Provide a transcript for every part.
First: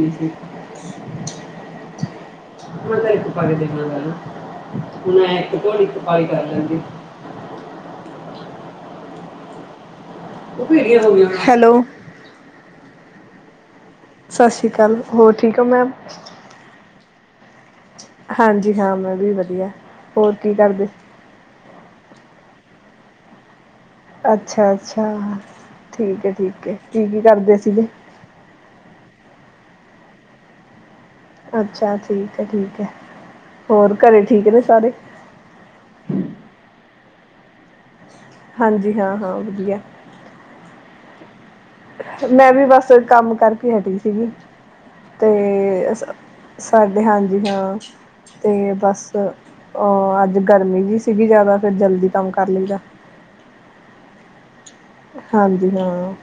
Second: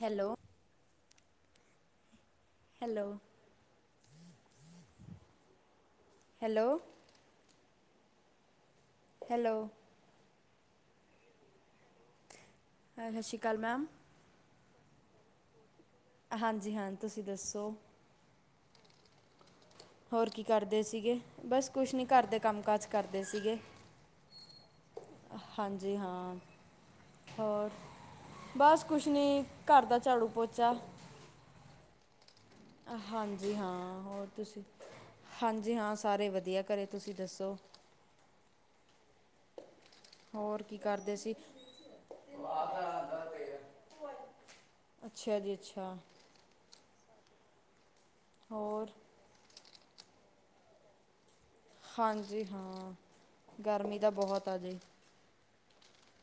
Hello [unintelligible] hello [unintelligible] ਹੁਣ ਘੋਲੀ hello [unintelligible] [unintelligible] hello. Hello. ਸਤਿ ਸ਼੍ਰੀ ਅਕਾਲ ਮੈਮ। ਸਤਿ ਸ਼੍ਰੀ ਅਕਾਲ ਹੋਰ ਠੀਕ ਹੋ ਮੈਮ। ਹਾਂਜੀ ਹਾਂ ਤੁਸੀਂ ਦੱਸੋ। ਹਾਂਜੀ ਹਾਂ ਮੈਂ ਵੀ ਵਧੀਆ। ਹੋਰ ਕੀ ਕਰਦੇ ਸੀਗੇ ਬਸ ਕੁਛ ਨੀ ਕਰਦੇ ਕੰਮ ਕਾਜ ਕਰਦੇ ਸੀਗੇ। ਅੱਛਾ। ਅੱਛਾ ਹਾਂਜੀ ਠੀਕ ਹੈ, ਹਾਂ ਠੀਕ ਹੈ। ਕੀ ਕੀ ਕਰਦੇ ਹੋਰ ਸੀਗੇ। ਬਸ ਕੁਛ ਨਹੀਂ ਘਰ ਦਾ ਝਾੜੂ ਪੋਚਾ ਅੱਛਾ ਠੀਕ ਹੈ ਠੀਕ ਹੈ ਹਾਂਜੀ ਹਾਂ ਘਰੇ ਹੋਰ ਠੀਕ ਨੇ ਤੁਸੀਂ ਸਾਰੇ ਹਾਂਜੀ ਹਾਂ। ਸਾਰੇ ਵਧੀਆ ਘਰੇ। ਤੁਸੀਂ ਦੱਸੋ। ਹਾਂਜੀ। ਹਾਂ, ਹਾਂ। ਵਧੀਆ। ਹੋਰ ਕੀ ਕਰਦੇ ਸੀ। ਮੈਂ ਵੀ ਬਸ ਕੰਮ ਕਰਕੇ ਹਟੀ ਸੀਗੀ ਅੱਛਾ ਜੀ ਤੇ ਅੱਛਾ ਸਾਡੇ ਹਾਂਜੀ। [unintelligible] ਅਤੇ ਹੋਰ ਬਸ। ਅ ਅੱਜ ਗਰਮੀ ਜਿ ਸੀਗੀ ਜਿਆਦਾ। ਹਾਂਜੀ ਹਾਂ ਗਰਮੀ ਦਾ ਬਹੁਤ ਤਾ ਜੀ। ਹਾਂਜੀ ਹਾਂ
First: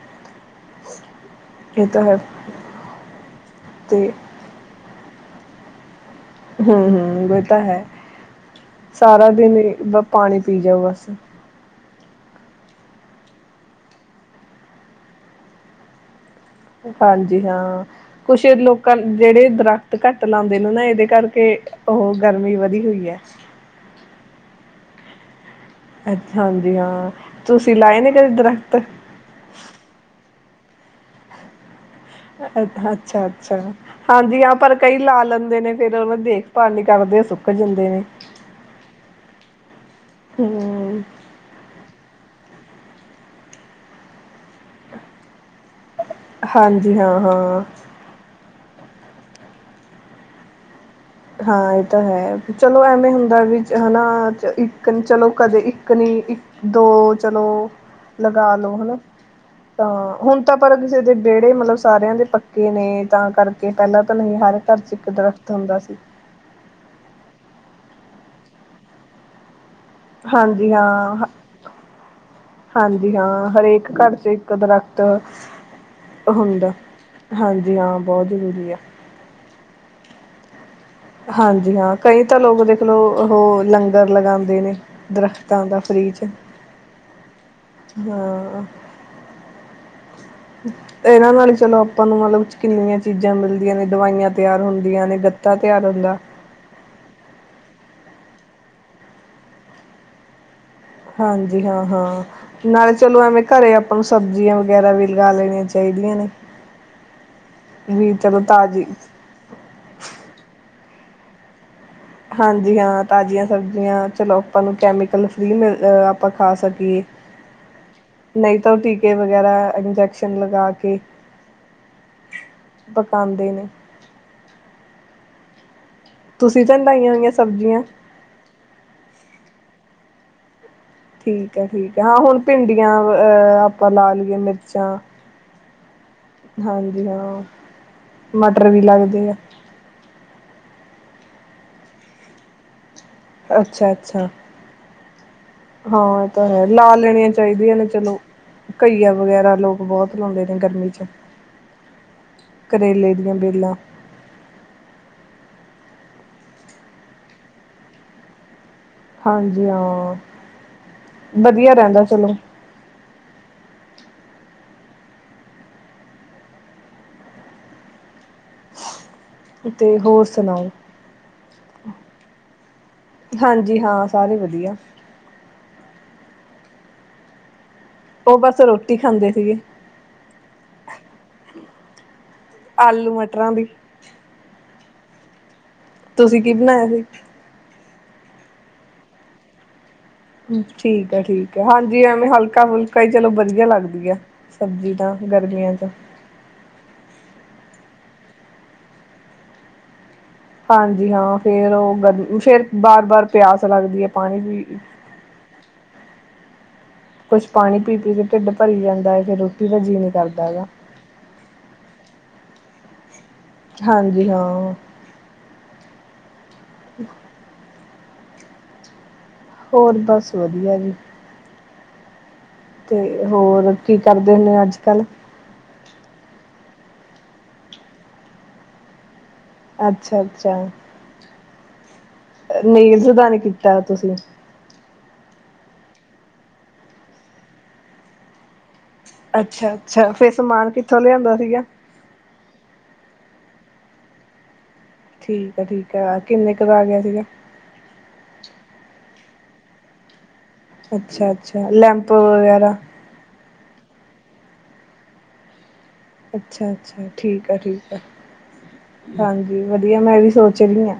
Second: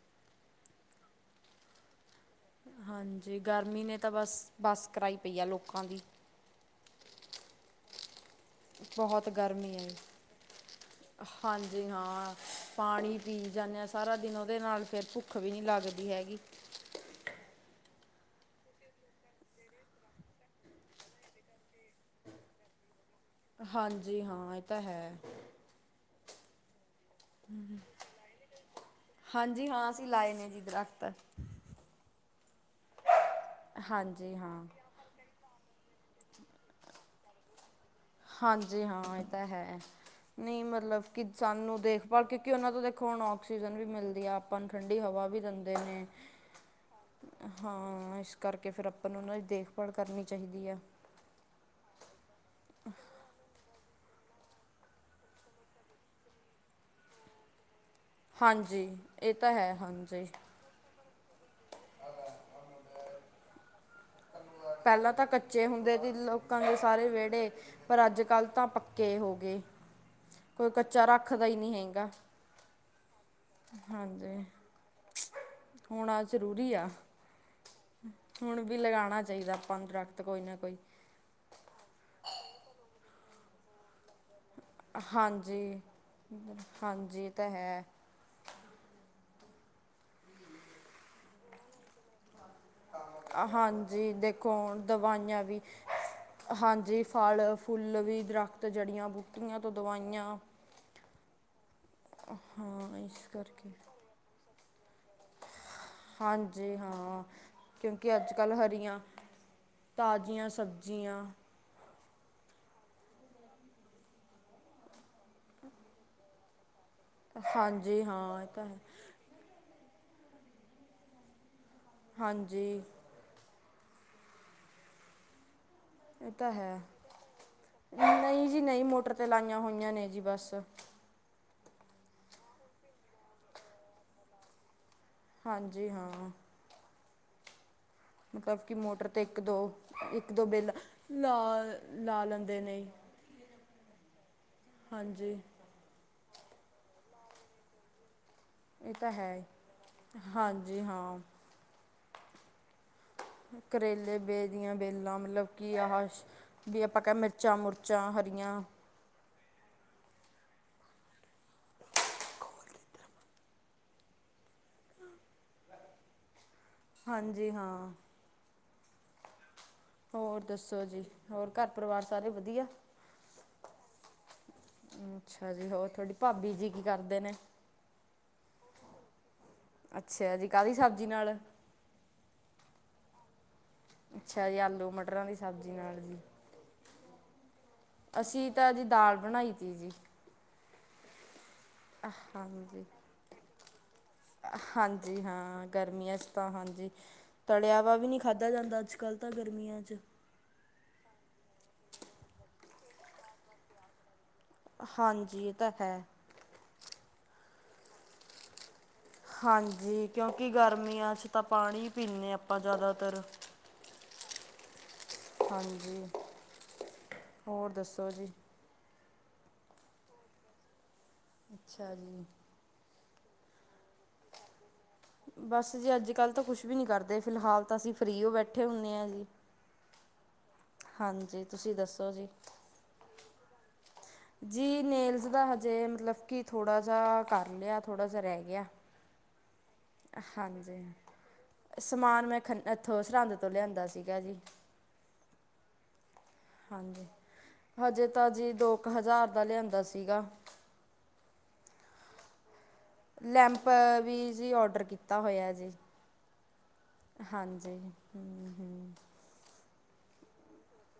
ਇਹ ਤਾਂ ਹੈ। ਹਾਂਜੀ। ਗਰਮੀ ਨੇ ਤੇ ਤਾਂ ਬਸ, ਬਸ ਕਰਾਈ ਪਈ ਆ ਲੋਕਾਂ ਦੀ। ਹਮ, ਹਮ। ਗਤਾ ਹੈ। ਸਾਰਾ ਬਹੁਤ ਦਿਨ ਗਰਮੀ ਪਾਣੀ ਪੀ ਜਾਓ ਬਸ ਜੀ ਹਾਂ ਪਾਣੀ ਪੀ ਜਾਂਦੇ ਹਾਂ ਸਾਰਾ ਦਿਨ ਉਹਦੇ ਨਾਲ ਫੇਿਰ ਭੁੱਖ ਵੀ ਨਹੀਂ ਲੱਗਦੀ ਹੈਗੀ। ਹਾਂਜੀ ਹਾਂ ਕੁਛ ਲੋਕਾਂ ਜਿਹੜੇ ਦਰਖਤ ਘੱਟ ਲਾਉਂਦੇ ਨੇ ਨਾ ਇਹਦੇ ਕਰਕੇ ਉਹ ਗਰਮੀ ਵਧੀ ਹੋਈ ਹੈ। ਹਾਂਜੀ ਹਾਂ। ਇਹ ਤਾਂ ਹੈ। ਹਾਂਜੀ ਹਾਂ। ਤੁਸੀਂ ਲਾਏ ਨੇ ਕਦੇ ਦਰਖਤ। ਦਰੱਖਤ ਅ ਅੱਛਾ, ਅੱਛਾ ਹਾਂਜੀ ਹਾਂ। ਪਰ ਕਈ ਲਾ ਲੈਂਦੇ ਨੇ। ਫੇਰ [unintelligible] ਦੇਖਭਾਲ ਨੀ ਕਰਦੇ ਸੁੱਕ ਜਾਂਦੇ ਨੇ। ਹਾਂਜੀ, ਹਾਂ, ਇਹ ਤਾਂ ਹੈ, ਨਹੀਂ ਹੂੰ ਮਤਲਬ ਕਿ ਸਾਨੂੰ [unintelligible] ਕਿ ਉਹਨਾਂ ਤੋਂ ਦੇਖੋ ਹੁਣ ਆਕਸੀਜਨ ਵੀ ਮਿਲਦੀ ਆ, ਆਪਾਂ ਨੂੰ ਠੰਡੀ ਹਵਾ ਵੀ ਦਿੰਦੇ ਨੇ। ਹਾਂਜੀ। ਹਾਂ, ਹਾਂ। ਇਸ ਕਰਕੇ ਫਿਰ ਅੱਪਾ ਨੂੰ ਉਹਨਾਂ ਦੀ ਦੇਖਭਾਲ ਕਰਨੀ ਚਾਹੀਦੀ ਹਾ ਹਾਂ, ਇਹ ਤਾਂ ਹੈ। ਚਲੋ ਐਵੇਂ ਹੁੰਦਾ ਵੀ ਹਨਾ ਇੱਕ ਨ ਚਲੋ ਕਦੇ ਇੱਕ ਨੀ ਇੱਕ ਦੋ ਚਲੋ ਲਗਾ ਲੋ ਹਾਂਜੀ ਹਨਾ। ਇਹ ਤਾਂ ਹੈ ਤਾਂ ਹਾਂਜੀ ਹੁਣ ਤਾਂ ਪਰ ਕਿਸੇ ਦੇ ਵਿਹੜੇ ਮਤਲਬ ਸਾਰਿਆਂ ਦੇ ਪੱਕੇ ਨੇ ਤਾਂ ਕਰ ਪਹਿਲਾਂ ਤਾਂ ਨਹੀਂ, ਹਰ ਘਰ ਚ ਇੱਕ ਦਰਖਤ ਹੁੰਦਾ ਸੀ ਕਾਂਗੇ ਸਾਰੇ ਵਿਹੜੇ, ਪਰ ਅੱਜ ਕੱਲ੍ਹ ਤਾਂ ਪੱਕੇ ਹੋ ਗਏ। ਕੋਈ ਹਾਂਜੀ ਕੱਚਾ ਹਾਂ ਰੱਖਦਾ ਹੀਈ ਨਿ ਹੈਗਾ। ਹਾਂਜੀ ਹਾਂ, ਹਰੇਕ ਘਰ ਚ ਹਾਂਜੀ ਇੱਕ ਦਰਖਤ ਹੋਣਾ ਹੁੰਦਾ, ਜ਼ਰੂਰੀ ਆ ਹਾਂਜੀ ਹਾਂ ਬਹੁਤ ਜ਼ਰੂਰੀ ਆ। ਦਰਖਤ ਕੋਈ ਨਾ ਕੋਈ ਹਾਂਜੀ। ਹਾਂ, ਕਈ ਤਾਂ ਲੋਕ ਦੇਖਲਓ, ਉਹ ਲੰਗਰ ਲਂਗਾ ਦੇ ਨੇ। ਦਰਖਤ ਆਉਂਦਾ ਹਾਂਜੀ ਫ੍ਰਰੀ ਚ। ਹਾਂਜੀ ਇਹ ਤਾਂ ਹੈ ਹਾਂ। ਇਹਨਾਂ ਨਾਲ ਹੀ ਚਲੋ ਆਪਾਂ ਨੂੰ ਮਲਬਲ਼ ਕਿੰਨੀਆਂ ਚੀਜ਼ਾਂ ਮਿਲਦੀਆਂ ਨੇ। ਹਾਂਜੀ ਦਵਾਈਆਂ ਦੇਖੋ ਤਿਆਰ ਹੁਣ ਹੁੰਦੀਆਂ ਨੇ, ਦਵਾਈਆਂ ਗੱਤਾ ਵੀ ਤਿਆਰ ਹੁੰਦਾ। ਹਾਂਜੀ ਫਲ ਫੁੱਲ ਵੀ, ਦਰੱਖਤ ਜੜੀਆਂ-ਬੂਟੀਆਂ ਤੋਂ ਦਵਾਈਆਂ ਹਾਂਜੀ। ਹਾਂ। ਹਾਂ। ਨਾਲੇ ਹਾਂ ਚਲੋ ਇਸ ਐਵੇਂ ਘਰੇ ਕਰਕੇ ਆਪਾਂ ਨੂੰ ਸਬਜ਼ੀਆਂ ਓਹ ਵੀ ਲਗਾ ਲੈਨੀ ਹੈ ਇੰਝ ਹਾਂਜੀ। ਹਾਂ, ਵੀ ਕਿਉਂਕਿ ਅੱਜ ਚਲੋ ਕੱਲ੍ਹ ਤਾਜ਼ੀ ਹਰੀਆਂ ਤਾਜ਼ੀਆਂ ਸਬਜ਼ ਜੀਆਂ ਹਾਂਜੀ ਹਾਂ। ਤਾਜ਼ੀਆਂ ਸਬਜ਼ੀਆਂ ਚਲੋ ਆਪਾਂ ਨੂੰ ਕੈਮੀਕਲ ਫ੍ਰਰੀ ਮਿਲਦਾ ਆਪਾਂ ਖਾ ਸਕੀਏ ਹਾਂਜੀ ਹਾਂ ਇਹ ਨਹੀਂ ਤਾਂ, ਹੈ ਉਹ ਟੀਕੇ ਵਗੈਰਾ ਇੰਜੈਕਟ ਲਗਾ ਕੇ ਹਾਂਜੀ ਪਕਾਂਦੇ ਨੇ। ਇਹ ਤਾਂ ਤੁਸੀਂ ਹੈ। ਲਾਈਆਂ ਹੋਈਆਂ ਸਬਜ਼ੀਆਂ ਨਹੀਂ ਜੀ, ਨਹੀਂ ਮੋਟਰ ਤੇ ਲਾਂਘ ਹੋਈਆਂ ਨੇ ਜੀ ਬਸ ਠੀਕ ਹੈ, ਠੀਕ ਹੈ। ਹਾਂ, ਹੁਣ ਭਿੰਡੀਆਂ ਅ ਆਪਾਂ ਲਾ ਲਈਏ ਮਿਰਚਾਂ ਜੀ ਹਾਂ। ਵੀ ਹਾਂਜੀ ਹ। ਮਤਲਬ ਮਟਰ ਕਿ ਮੋਟਰ ਤੇ ਇੱਕ ਦੋ ਇੱਕ ਦੋ ਬਿੱਲ ਲਾ-ਲਾ ਲੈਂਦੇ ਨੇ। ਅੱਛਾ ਅੱਛਾ ਹਨ ਜੀ ਹਾਂ ਇਹ ਲਾ ਲੈਣੀਆਂ ਚਾਹੀਦੀਆਂ ਨੇ ਚਲੋ ਇਹ ਤਾਂ ਘਈਆ ਹੈ ਵਗੈਰਾ ਲੋਕ ਬਹੁਤ ਹੀ ਲਾਉਂਦੇ ਨੇ ਹਾਂਜੀ ਗਰਮੀ 'ਚ ਹਾਂ ਕਰੇਲੇ ਦੀਆਂ ਵੇਲਾਂ ਕਰੇਲੇ ਬੇ ਦੀਆਂ ਵੇਲਾਂ ਮਤਲਬ ਕੀ ਆਹ ਵੀ ਆਪਾਂ ਕਹਿ ਮਿਰਚਾਂ ਮੁਰਚਾਂ ਹਰੀਆਂ ਹਾਂਜੀ ਹਾਂ ਵਧੀਆ ਰਹਿੰਦਾ ਚਲੋ ਹਨ ਜੀ ਹਾ ਤੇ ਹੋਰ ਸੁਣਾਓ ਦੱਸੋ ਜੀ ਹੋਰ ਘਰ ਪਰਿਵਾਰ ਸਾਰੇ ਵਧੀਆ ਹਾਂਜੀ ਹਾਂ ਸਾਰੇ ਵਧੀਆ ਅੱਛਾ ਜੀ ਹੋਰ ਤੁਥਹਾਡੀ ਭਾਬੀ ਜੀ ਕੀ ਕਰਦੇ ਨੇ ਉਹ ਬਸ ਰੋਟੀ ਖਾਂਦੇ ਸੀਗੇ ਅੱਛਾ ਜੀ ਕਾਹਦੀ ਸਬਜ਼ੀ ਨਾਲ ਆਲੂ ਮਟਰਾਂ ਦੀ ਅੱਛਾ ਜੀ ਆਲੂ ਮਟਰਾਂ ਦੀ ਸਬਜ਼ੀ ਨਾਲ ਜੀ। ਤੁਸੀਂ ਕੀ ਬਣਾਇਆ ਸੀ ਅਸੀਂ ਤਾਂ ਜੀ ਦਾਲ ਬਣਾਈ ਤੀ ਜੀ ਠੀਕ ਹੈ ਠੀਕ ਹੈ ਹਾਂਜੀ ਐਵੇਂ ਹਲਕਾ ਹਾਂਜੀ ਫੁਲਕਾ ਹੀ ਚਲੋ ਵਧੀਆ ਲੱਗਦੀ ਹੈ। ਸਬਜ਼ੀ ਤਾਂ ਹਾਂਜੀ ਹਾਂ ਗਰਮੀਆਂ ਚ ਤਾਂ ਹਾਂਜੀ ਤਲਿਆ ਵ ਵੀ ਨਹੀਂੀ ਖਾਦਾ ਜਾਂਦਾ ਤਾਂ ਅੱਜ ਕਲ ਗਰਮੀਆਂ ਵਿਚ ਹਾਂਜੀ ਹਾਂ ਫੇਰ ਉਹ ਗ ਫੇਰ ਬਾਰ ਬਾਰ ਪਿਆਸ ਲੱਗਦੀ ਹੈ ਪਾਣੀ ਦੀ ਹਾਂਜੀ ਇਹ ਤੇ ਹੈ ਵਿੱਚ ਪਾਣੀ ਪੀ ਪੀ ਕੇ ਢਿੱਡ ਭਰੀ ਜਾਂਦੀ ਹਾਂਜੀ ਕਿਉਂਕਿ ਗਰਮੀਆਂ ਚ ਤਾਂ ਪਾਣੀ ਪੀਂਦੇ ਆਪਾਂ ਜ਼ਿਆਦਾਤਰ ਹਾਂਜੀ ਹਾਂ ਹਾਂਜੀ ਹੋਰ ਦੱਸੋ ਬਸ ਜੀ ਹੋਰ ਬਸ ਵਧੀਆ ਜੀ। ਅੱਛਾ ਜੀ। ਤੇ ਹੋਰ ਕੀ ਕਰਦੇ ਨੇ ਅੱਜ ਕੱਲ। ਬਸ ਜੀ ਅੱਜ ਕੱਲ ਤਾਂ ਕੁਛ ਵੀ ਨੀ ਕਰਦੇ ਫਿਲਹਾਲ ਤਾਂ ਅਸੀਂ ਫਰੀ ਹੋ ਬੈਠੇ ਹੁੰਦੇ ਹੁੰਨੇ ਆ ਜੀ। ਅੱਛਾ ਅੱਛਾ। ਹਾਂਜੀ ਤੁਸੀਂ ਦੱਸੋ। ਜੀ ਨੀਲਸ ਦਾ ਨੀ ਕੀਤਾ ਤੁਸੀਂ। ਜੀ ਨੇਲਸ ਦਾ ਹਜੇ ਮਤਲਬ ਕਿ ਥੋੜਾ ਜਹਾ ਕਰ ਲਿਆ ਥੋੜਾ ਜਹਾ ਰਹਿ ਗਿਆ। ਅੱਛਾ। ਅੱਛਾ ਫੇਰ ਸਮਾਨ ਹਾਂਜੀ ਕਿੱਥੋਂ ਲਿਆਂਦਾ ਸੀਗਾ ਸਮਾਨ ਮੈਂ ਖੰਨਾ ਇਥੋਂ ਸਰਹਿੰਦ ਤੂੰ ਲਿਆਂਦਾ ਸੀਗਾ ਜੀ। ਠੀਕ ਹੈ ਠੀਕ ਆ ਕਿੰਨੇ ਕ ਦਾ ਗਿਆ ਹਾਂਜੀ ਸੀਗਾ। ਆਪਾ ਲਿਆਂਦਾ ਸੀਗਾ। ਅੱਛਾ, ਅੱਛਾ, ਲੈਂਪ ਵਗੈਰਾ। ਲੈਂਪ ਵੀ ਜੀ ਓਡਰ ਕੀਤਾ ਹੋਇਆ ਜੀ। ਅੱਛਾ, ਅੱਛਾ, ਠੀਕ ਆ, ਹਾਂਜੀ ਠੀਕ ਆ। ਹੂੰ ਹੂੰ ਹਾਂਜੀ। ਵਧੀਆ, ਮੈਂ ਵੀ ਸੋਚ ਰਹੀ ਹਾਂ।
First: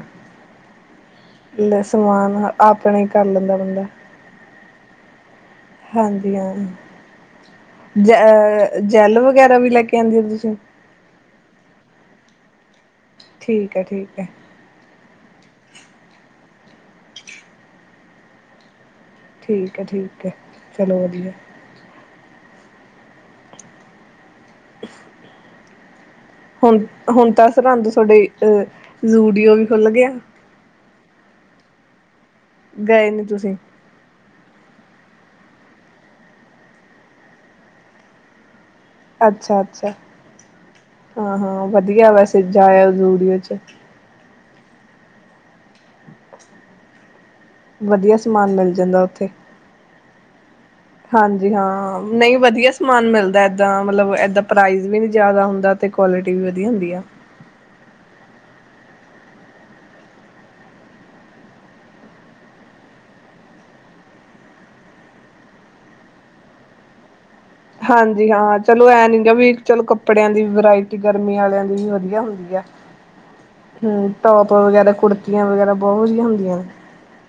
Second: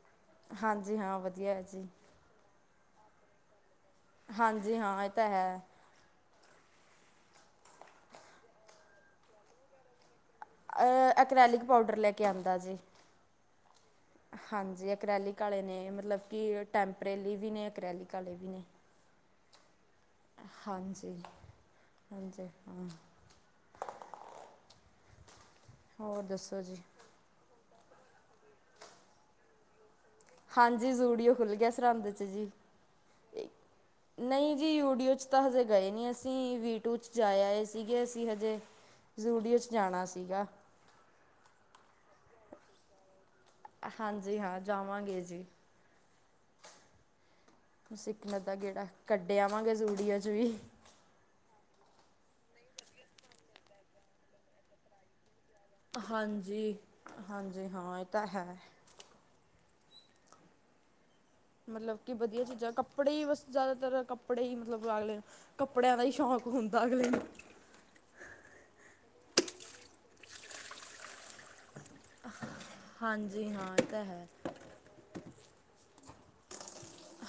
ਹਾਂਜੀ ਹਾਂ ਵਧੀਆ ਹੈ ਲੈ ਜੀ ਸਮਾਨ ਆਪ ਆਪਣਾ ਹੀ ਕਰ ਲੈਂਦਾ ਬੰਦਾ। ਹਾਂਜੀ, ਹਾਂ ਇਹ ਤਾਂ ਹੈ। ਹਾਂਜੀ ਹਾਂ ਜਹ ਜੈਲ ਵਗੈਰਾ ਵੀ ਲੈ ਕੇ ਆਉਂਦੇ ਹੋ ਤੁਸੀਂ। ਅ ਅਕ੍ਰਾਲਿਕ ਪਾਊਡਰ ਲੈ ਕੇ। ਕਿਆਂਦਾ ਜੀ। ਠੀਕ ਹੈ, ਠੀਕ ਹੈ। ਅ੍ਰੈਲਿਕ ਵਾਲੇ ਨੇ ਮਤਲਬ ਕਿ ਟੈਂਪਰੇਰੀ ਵੀ ਨੇ ਅਕ੍ਰੇਲਿਕ ਵਾਲੇ ਵੀ ਨੇ। ਠੀਕ। ਠੀਕ ਹੈ, ਠੀਕ ਹੈ। ਚਲੋ ਹਾਂਜੀ ਵਧੀਆ। ਹਾਂਜੀ, ਹਾਂ। ਹੋਰ ਦੱਸੋ [unintelligible] ਜੀ ਹੁਣ, ਹੁਣ ਤਾਂ ਸਰਹੰਦ ਤੁਹਾਡੇ ਅ ਜ਼ੂਡੀਓ ਵੀ ਖੁੱਲ੍ਹ ਗਿਆ। ਹਾਂਜੀ, ਜੂੜਓ ਖੁੱਲ ਗਿਆ ਸਰਹੰਦ। ਜੀ ਗਏ ਨੇ ਤੁਸੀਂ ਨਹੀਂ ਜੀ ਜ਼ਡੀਓ ਚ ਤਾਂ ਹਜੇ ਗਏ ਨੀ ਅਸੀਂ ਵੀਟੂ ਚ ਜਾਏ ਆਏ ਸੀਗੇ ਅਸੀਂ ਹਜੇ। ਜ਼ੂਡੀਓ ਅੱਛਾ, 'ਚ ਅੱਛਾ, ਜਾਣਾ ਸੀਗਾ ਹਾਂ, ਹਾਂ। ਵਧੀਆ ਬਸ। ਅਤੇ ਜਾਇਆ ਜੁਦਿਓ 'ਚ। ਹਾਂਜੀ, ਹਾਂ। ਜਾਵਾਂਗੇ ਜੀ। ਵਧੀਆ ਸਿਕਮਤ ਦਾ ਸਮਾਨ ਮਿਲ ਗੇੜਾ ਜਾਂਦਾ ਉੱਥੇ ਕੱਢਿਆਵਾਂਗੇ ਜੋੜਿਓ [unintelligible] ਹਾਂਜੀ, ਹਾਂ। ਨਹੀਂ ਵਧੀਆ ਸਮਾਨ ਮਿਲਦਾ ਏਦਾਂ ਮਤਲਬ ਏਦਾਂ ਪ੍ਰਾਈਜ਼ ਵੀ ਨਹੀਂ ਜਿਆਦਾ ਹੁੰਦਾ। ਤੇ ਕੁਆਲਿਟੀ ਵੀ ਵਧੀਆ ਹਾਂਜੀ, ਹੁੰਦੀ ਆ ਹਾਂਜੀ ਹਾਂ ਇਹ ਤਾਂ ਹੈ। ਮਤਲਬ ਕਿ ਵਧੀਆ ਚੀਜ਼ਾਂ, ਕੱਪੜੇ ਹੀ ਬਸ ਜ਼ਿਆਦਾਤਰ ਕੱਪੜੇ ਹੀ ਮਤਲਬ ਅਗਲੇ ਕੱਪੜਿਆਂ ਦਾ ਹੀ ਸ਼ੌਂਕ ਹੁੰਦਾ ਅਗਲੇ ਨੂੰ। ਹਾਂਜੀ, ਹਾਂ। ਚਲੋ ਐ ਨੀ ਗ ਵੀ ਚਲੋ ਕੱਪੜਿਆਂ ਦੀ ਵਰਾਇਟੀ ਗਰਮੀ ਵਾਲਿਆਂ ਦੀ। ਵਧੀਆ ਹੁੰਦੀ ਆ। ਹਾਂਜੀ ਹਾਂ ਇਹ ਤਾਂ ਹਮ ਹੈ। ਟੋਪ ਵਗੈਰਾ, ਕੁੜਤੀਆਂ ਵਗੈਰਾ ਬਹੁਤ ਵਧੀਆ। ਹੁੰਦੀਆਂ ਨੇ।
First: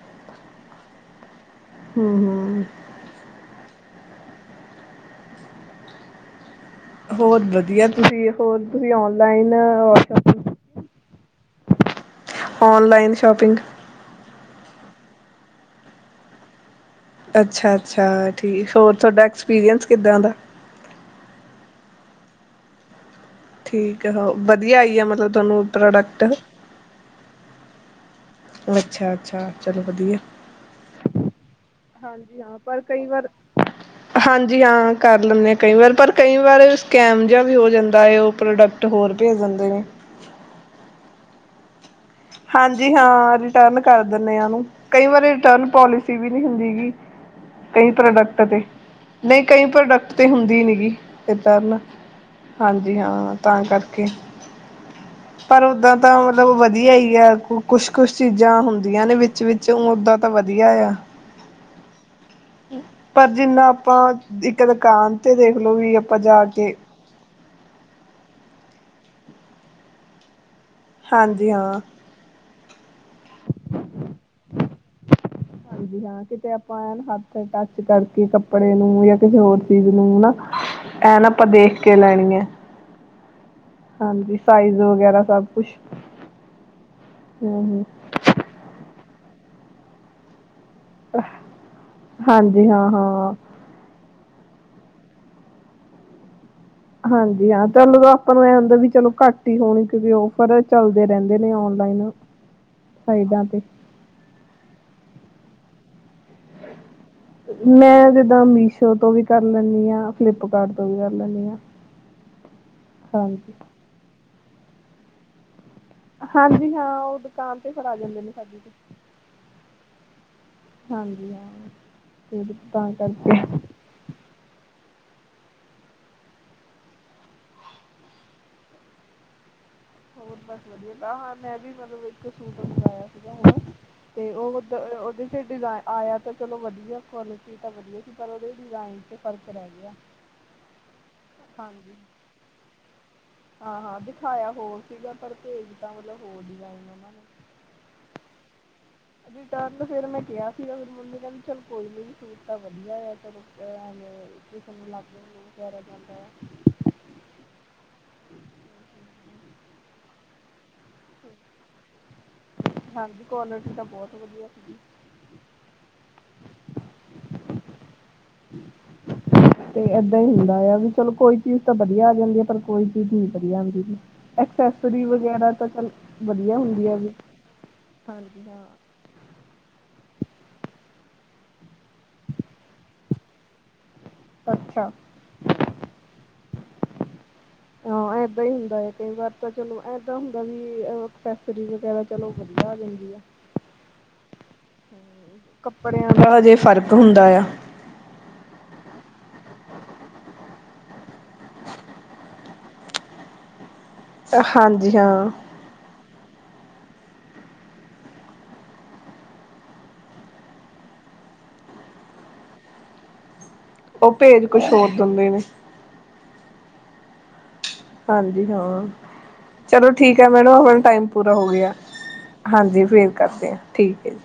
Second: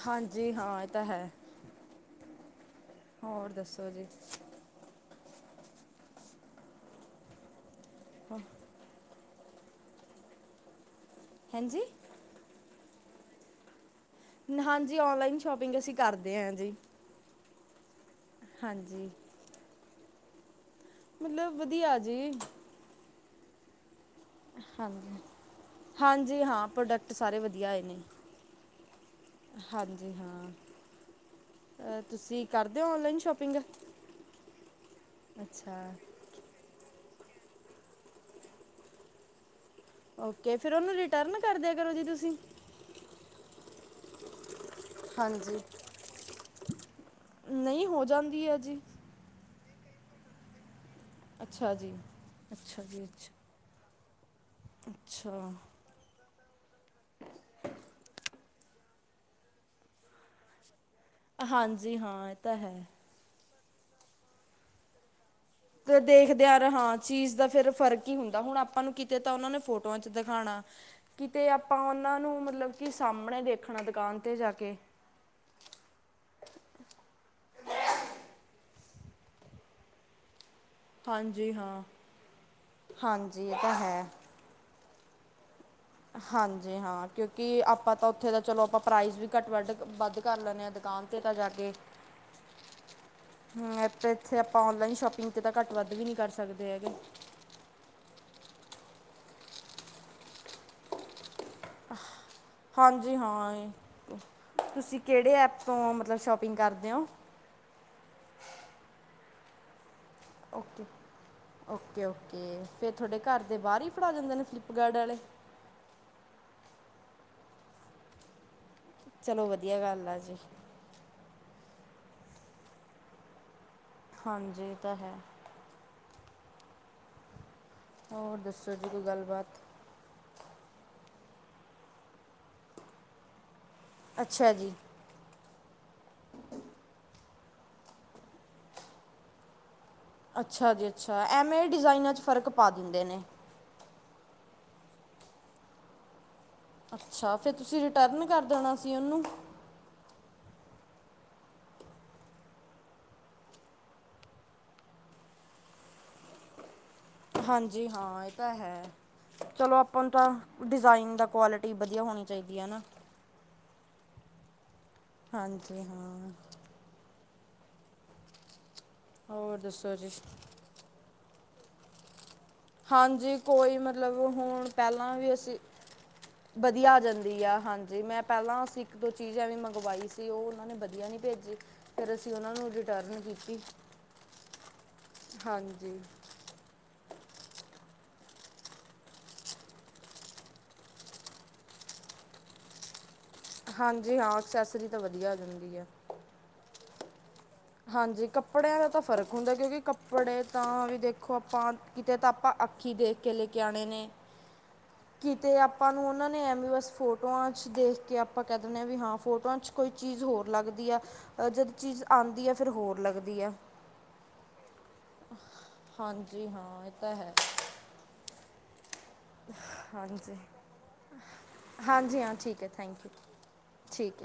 ਹਾਂਜੀ, ਹਾਂ, ਇਹ ਤਾਂ ਹੈ, ਹੂੰ ਹੂੰ ਹੋਰ ਦੱਸੋ ਜੀ। ਹੋਰ, ਵਧੀਆ। ਜੀ ਹੋਰ ਤੁਸੀਂ ਆਉਣ। ਲਈਨ ਵਸਪ ਹਾਂਜੀ ਔਨਲਾਈਨ ਸ਼ੋਪਿੰਗ ਹਾਂਜੀ। ਓਨਲਾਈਨ ਸ਼ੋਪਿੰਗ ਅਸੀਂ ਕਰਦੇ ਹ ਜੀ। ਅੱਛਾ ਅੱਛਾ ਠੀਕ ਹੋਰ ਹਾਂਜੀ। ਤੁਹਾਡਾ ਐਕਸਪੀਰੀਅੰਸ ਕਿੱਦਾਂ ਦਾ। ਮਤਲਬ ਵਧੀਆ ਜੀ। ਠੀਕ। ਆ ਵਧੀਆ ਆਈ ਆ ਹਾਂਜੀ ਮਤਲਬ ਤੁਹਾਨੂੰ ਪ੍ਰੋਡਕਟ ਹਾਂਜੀ ਹਾਂ ਪ੍ਰੋਡਕਟ ਸਾਰੇ ਵਧੀਆ ਆਏ ਨੇ। ਅੱਛਾ, ਅੱਛਾ। ਚਲੋ ਹਾਂਜੀ ਵਧੀਆ। ਹਾਂ। ਹਾਂਜੀ ਤੁਸੀਂ ਹਾਂ ਪਰ ਕਰਦੇ ਹੋ ਕਈ ਔਨਲਾਈਨ ਵਾਰ ਸ਼ੋਪਿੰਗ? ਹਾਂਜੀ ਹਾਂ ਕਰ ਲੈਂਦੇ ਹ ਕਈ ਅੱਛਾ। ਵਾਰ ਪਰ ਕਈ ਵਾਰ ਸਕੈਮ ਵੀ ਹੋ ਜਾਂਦਾ ਹੈ। ਉਹ ਪ੍ਰੋਡਕਟ ਹੋਰ ਭੇਜ ਦਿੰਦੇ ਨੇ। ਓਕੇ ਫਿਰ ਉਹਨੂੰ ਰਿਟਰਨ ਕਰਦੇ ਹਾਂਜੀ ਹਾਂ ਰਿਟਰਨ ਕਰ ਦਿੰਦੇ ਆਾਂ ਨੂੰ ਕਈ ਵਾਰੀ ਹਾਂਜੀ। ਰਿਟਰਨ ਪੋਲਿਸੀ ਵੀ ਨਹੀਂ ਹੁੰਦੀ ਗ ਨਹੀਂ ਕਈ ਹੋ ਪ੍ਰੋਡਕਟ ਜਾਂਦੀ ਹੈ ਤੇ ਜੀ ਨਹੀਂ ਕਈ ਪ੍ਰੋਡਕਟ ਤਾਂ ਹੁੰਦੀ ਨਹੀਂ ਗਗੀ। ਇਧਰ ਅੱਛਾ ਨਾ ਜੀ ਅੱਛਾ ਹਾਂਜੀ ਜੀ ਅੱਛਾ ਹਾਂ ਤਾਂ ਕਰ ਓਕੇ। ਅੱਛਾ ਪਰ ਓਦਾਂ ਤਾਂ [unintelligible] ਵਧੀਆ ਹੀਈ ਆ ਕੁ ਕੁਛ, ਕੁਛ ਚੀਜ਼ਾਂ ਹੁੰਦੀਆਂ ਨੇ ਵਿੱਚ ਵਿੱਚ ਓਦਾਂ ਤਾਂ ਵਧੀਆ ਆ। ਹਾਂਜੀ ਹਾਂ। ਇਹ ਤਾਂ ਹੈ। ਪਰ ਜਿੰਨਾ ਆਪਾਂ ਇੱਕ ਦੁਕਾਨ ਤੇ ਦੇਖਲੋ ਵੀ ਤੇ ਆਪਾਂ ਜਾ ਦੇਖਦੇ ਯਾਰ ਕੇ ਹਾਂ ਚੀਜ਼ ਦਾ ਫੇਿਰ ਫ਼ਰਕ ਹੀ ਹੁੰਦਾ ਹੁਣ ਆਪਾਂ ਨੂੰ ਤਾਂ ਉਹਨਾਂ ਨੇ ਫੋਟੋਆਂ ਚ ਦਿਖਾਉਣਾ ਕਿਤੇ ਹਾਂਜੀ ਹਾਂ ਆਪਾਂ ਉਹਨਾਂ ਨੂੰ ਮਤਲਬ ਕੀ ਸਾਹਮਣੇ ਦੇਖਣਾ ਦੁਕਾਨ ਤੇ ਜਾ ਕੇ। ਹਾਂਜੀ ਹਾਂ। ਕਿਤੇ ਆਪਾਂ ਐ ਹੱਥ ਟੱਚ ਕਰਕੇ ਕੱਪੜੇ ਨੂੰ ਜਾਂ ਕਿਸੇ ਹੋਰ ਚੀਜ਼ ਨੂੰ ਹਨ ਐ ਨਾ ਆਪਾਂ ਹਾਂਜੀ ਦੇਖ ਹਾਂ ਕੇ ਲੈਣੀ ਹੈ ਹਾਂਜੀ ਇਹ ਤਾਂ ਹੈ ਹਾਂਜੀ ਸਾਈਜ਼ ਵਗੈਰਾ ਸਭ ਕੁੱਛ ਹਾਂਜੀ ਹਾਂ ਕਿਉਂਕਿ ਆਪਾਂ ਤਾਂ ਉੱਥੇ ਤਾਂ ਚਲੋ ਆਪਾਂ ਪ੍ਰਾਈਜ਼ ਵੀ ਘੱਟ, ਵੱਧ, ਵੱਧ ਕਰ ਲੈਂਦੇ ਹਾਂ। ਦੁਕਾਨ ਤੇ ਤਾਂ ਜਾਗੇ ਹਾਂਜੀ ਹਾਂ ਹਾਂ ਹਮ ਇੱਥੇ ਆਪਾਂ ਨਲਾਈ ਸ਼ੋਪਿੰਗ ਤੇ ਤਾਂ ਘੱ ਵੱਧ ਵੀ ਨ ਨਹੀਂ ਕਰ ਸਕਦੇ। ਹੈਗੇ ਹਾਂਜੀ ਹਾਂ ਚੱਲ ਤਾਂ ਆਪਾਂ ਨੂੰ ਇਹ ਹੁੰਦਾ ਵੀ ਚਲੋ ਘੱਟ ਹੀ ਹੋਣੀ ਕਿਉਂਕਿ ਔਫਰ ਚੱਲਦੇ ਰਹਿੰਦੇ ਨੇ ਨਲਾਈਨ ਹਾਂਜੀ ਹਾਂ ਤੁਸੀਂ ਕਿਹੜੇ ਐਪ ਤੋਂ ਮਤਲਬ ਸ਼ੋਪਿੰਗ ਕਰਦੇ ਹੋ ਮੈਂ ਜਿੱਦਾਂ ਮੀਸ਼ੋ ਤੋਂ ਵੀ ਕਰ ਲੈਂਦੀ ਹਾਂ ਓ ਫਲਿੱਪਕਾਰਟ ਤੋਂ ਵੀ ਕਰ ਲੈਂਦੀ ਹਾਂ ਓਕੇ ਓਕੇ ਫੇਰ ਤੁਹਾਡੇ ਘਰ ਹਾਂਜੀ ਦੇ ਬਾਹਰ ਹੀ ਫੜਾ ਜਾਂਦੇ ਨੇਪ ਗਡਾਲੇ ਹਾਂਜੀ ਹਾਂ ਉਹ ਦੁਕਾਨ ਤੇ ਖੁਲਾ ਜਾਂਦੇ ਨੇ ਸਾਡੀ ਤੇ ਚਲੋ ਵਧੀਆ ਗੱਲ ਆ ਜੀ ਫ ਤਾਂ ਕਰਕੇ ਹਾਂਜੀ ਤਾਂ ਹੈ ਹੋਰ ਦੱਸੋ ਜੀ ਕੋਈ ਗੱਲਬਾਤ। ਹੋਰ ਬਸ ਵਧੀਆ ਹਾਂ ਮੈਂ ਵੀ ਮਤਲਬ ਇੱਕ ਸੂਟ ਮੰਗਇਆ ਸੀਗਾ। ਤੇ ਅੱਛਾ ਉਹਦ ਜੀ ਉਹਦੇ ਫਿਰ ਡਿਜ਼ ਆਇਆ ਤਾਂ ਚਲੋ ਵਧੀਆ ਕੁਆਲਿਟੀ ਤਾਂ ਵਧੀਆ ਸੀ ਪਰ ਉਹਦੇ ਡਿਜ਼ਾਇਨ ਤੇ ਫ਼ਰਕ ਰਹਿ ਗਿਆ। ਅੱਛਾ ਜੀ ਅ ਐਵੇਂ ਹਾਂਜੀ ਡਿਜ਼ਾਇਨਾਂ ਚ ਫ਼ਰਕ ਪਾ ਦਿੰਦੇ ਨੇ। ਬਠਾਇਆ ਹੋਰ ਸੀਗਾ ਪਰ ਭੇਜ ਤਾਂ ਮਤਲਬ ਹੋਰ। ਡਿਜ਼ਾਇਨ ਉਹਨਾਂ ਨੇ ਅੱਛਾ ਫਿਰ ਤੁਸੀਂ ਰਿਟਰਨ ਕਰ ਦੇਣਾ। ਸੀ ਉਹਨੂੰ ਰਿਟਰਨ ਫੇਰ ਮੈਂ ਕਿਹਾ ਸੀਗਾ। ਮੰਮੀ ਕਹਿੰਦੀ ਚਲ ਕੋਈ ਨਹੀਂ ਸੂਟ ਤਾਂ ਵਧੀਆ ਹੈ [inaudible] ਹਾਂਜੀ ਹਾਂ ਇਹ ਤਾਂ ਹੈ ਚਲੋ ਅਪਾ ਨੂੰ ਤਾਂ ਡਿਜ਼ਾਇਨ ਦਾ ਕੁਆਲਿਟੀ ਵਧੀਆ ਹੋਣੀ ਚਾਹੀਦੀ ਏ ਨਾ। ਹਾਂਜੀ ਕੁਆਲਿਟੀ [inaudible] [inaudible] ਹੋਰ ਤੇ ਦੱਸੋ ਜੀ ਏਦਾਂ ਹੀ ਹੁੰਦਾ ਆ ਵੀ ਚਲੋ ਕੋਈ। ਚੀਜ਼ ਤਾਂ ਵਧੀਆ ਆ ਜਾਂਦੀ ਏ ਕੋਈ ਚੀਜ਼ ਨ ਹਾਂਜੀ ਵਧੀਆ ਕੋਈ ਆਂਦੀ ਮਤਲਬ ਹੁਣ ਅਕਸਸੇਰੀ ਪਹਿਲਾਂ ਵੀ ਵਗੈਰਾ ਅਸੀਂ ਤਾਂ ਚੱਲ ਵਧੀਆ ਆ ਜਾਂਦੀ ਆ ਹਾਂਜੀ ਮੈਂ ਪਹਿਲਾਂ ਅਸੀਂ ਇੱਕ ਦੋ ਚੀਜ਼ ਐਵੇਂ ਮੰਗਵਾਈ ਸੀ। ਉਹ ਉਹਨਾਂ ਨੇ ਵਧੀਆ ਨੀ ਭੇਜੀ ਫਿਰ ਅਸੀਂ ਉਹਨਾਂ ਨੂੰ ਰਿਟਰਨ ਕੀਤੀ ਅੱਛਾ ਹਾਂਜੀ ਹਾਂ ਏਦਾਂ ਈ ਹੁੰਦਾ ਏ ਕਈ ਵਾਰ ਤਾਂ ਚਲੋ ਏਦਾਂ ਹੁੰਦਾ ਵੀ ਏ ਅਕਸਸੇਰੀ ਵਗੈਰਾ ਚਲੋ ਵਧੀਆ ਆ ਜਾਂਦੀ ਆ। ਹਾਂਜੀ ਹਾਂ ਐਕਸੈਸਰੀ ਤਾਂ ਵਧੀਆ ਆ ਜਾਂਦੀ ਏ। ਕੱਪੜਿਆਂ ਦਾ ਹਜੇ ਫ਼ਰਕ ਹੁੰਦਾ ਆ ਹਾਂਜੀ ਕੱਪੜਿਆਂ ਦਾ ਤਾਂ ਫ਼ਰਕ ਹੁੰਦਾ ਏ ਕਿਉਂਕਿ ਕੱਪੜੇ ਤਾਂ ਦੇਖੋ ਆਪਾਂ ਕਿਤੇ ਤਾਂ ਆਪਾਂ ਅੱਖੀ ਦੇਖ ਕੇ ਲੇ ਕੇ ਆਨੇ [unintelligible] ਹਾਂਜੀ ਹਾਂ ਕਿਤੇ ਆਪਾਂ ਨੂੰ ਉਹਨਾਂ ਨੇ ਐਵੇ ਬਸ ਫੋਟੋਆਂ ਚ ਦੇਖ ਕੇ ਆਪਾਂ ਕਹਿ ਦਿੰਨੇ ਹਾਂ ਵੀ ਹਾਂ ਫੋਟੋਆਂ ਚ ਕੋਈ ਚੀਜ਼ ਹੋਰ ਲੱਗਦੀ ਆ ਜਦ ਚੀਜ਼ ਆਂਦੀ ਲੱਗਦੀ ਏ ਫਿਰ ਹੋਰ ਲੱਗਦੀ ਆ। ਉਹ ਭੇਜ ਕੁਛ ਹੋਰ ਦਿੰਦੇ ਨੇ [unintelligible] ਹਾਂਜੀ, ਹਾਂ ਚਲੋ ਠੀਕ ਹੈ। ਹਾਂਜੀ ਮੈਡਮ ਹੁਣ ਟਾਈਮ ਪੂਰਾ ਹੋ ਗਿਆ। ਹਾਂਜੀ ਹਾਂ ਠੀਕ ਹੈ ਹਾਂਜੀ, ਥੈਂਕ ਫੇਰ ਯੂ ਕਰਦੇ ਆ ਠੀਕ ਏ।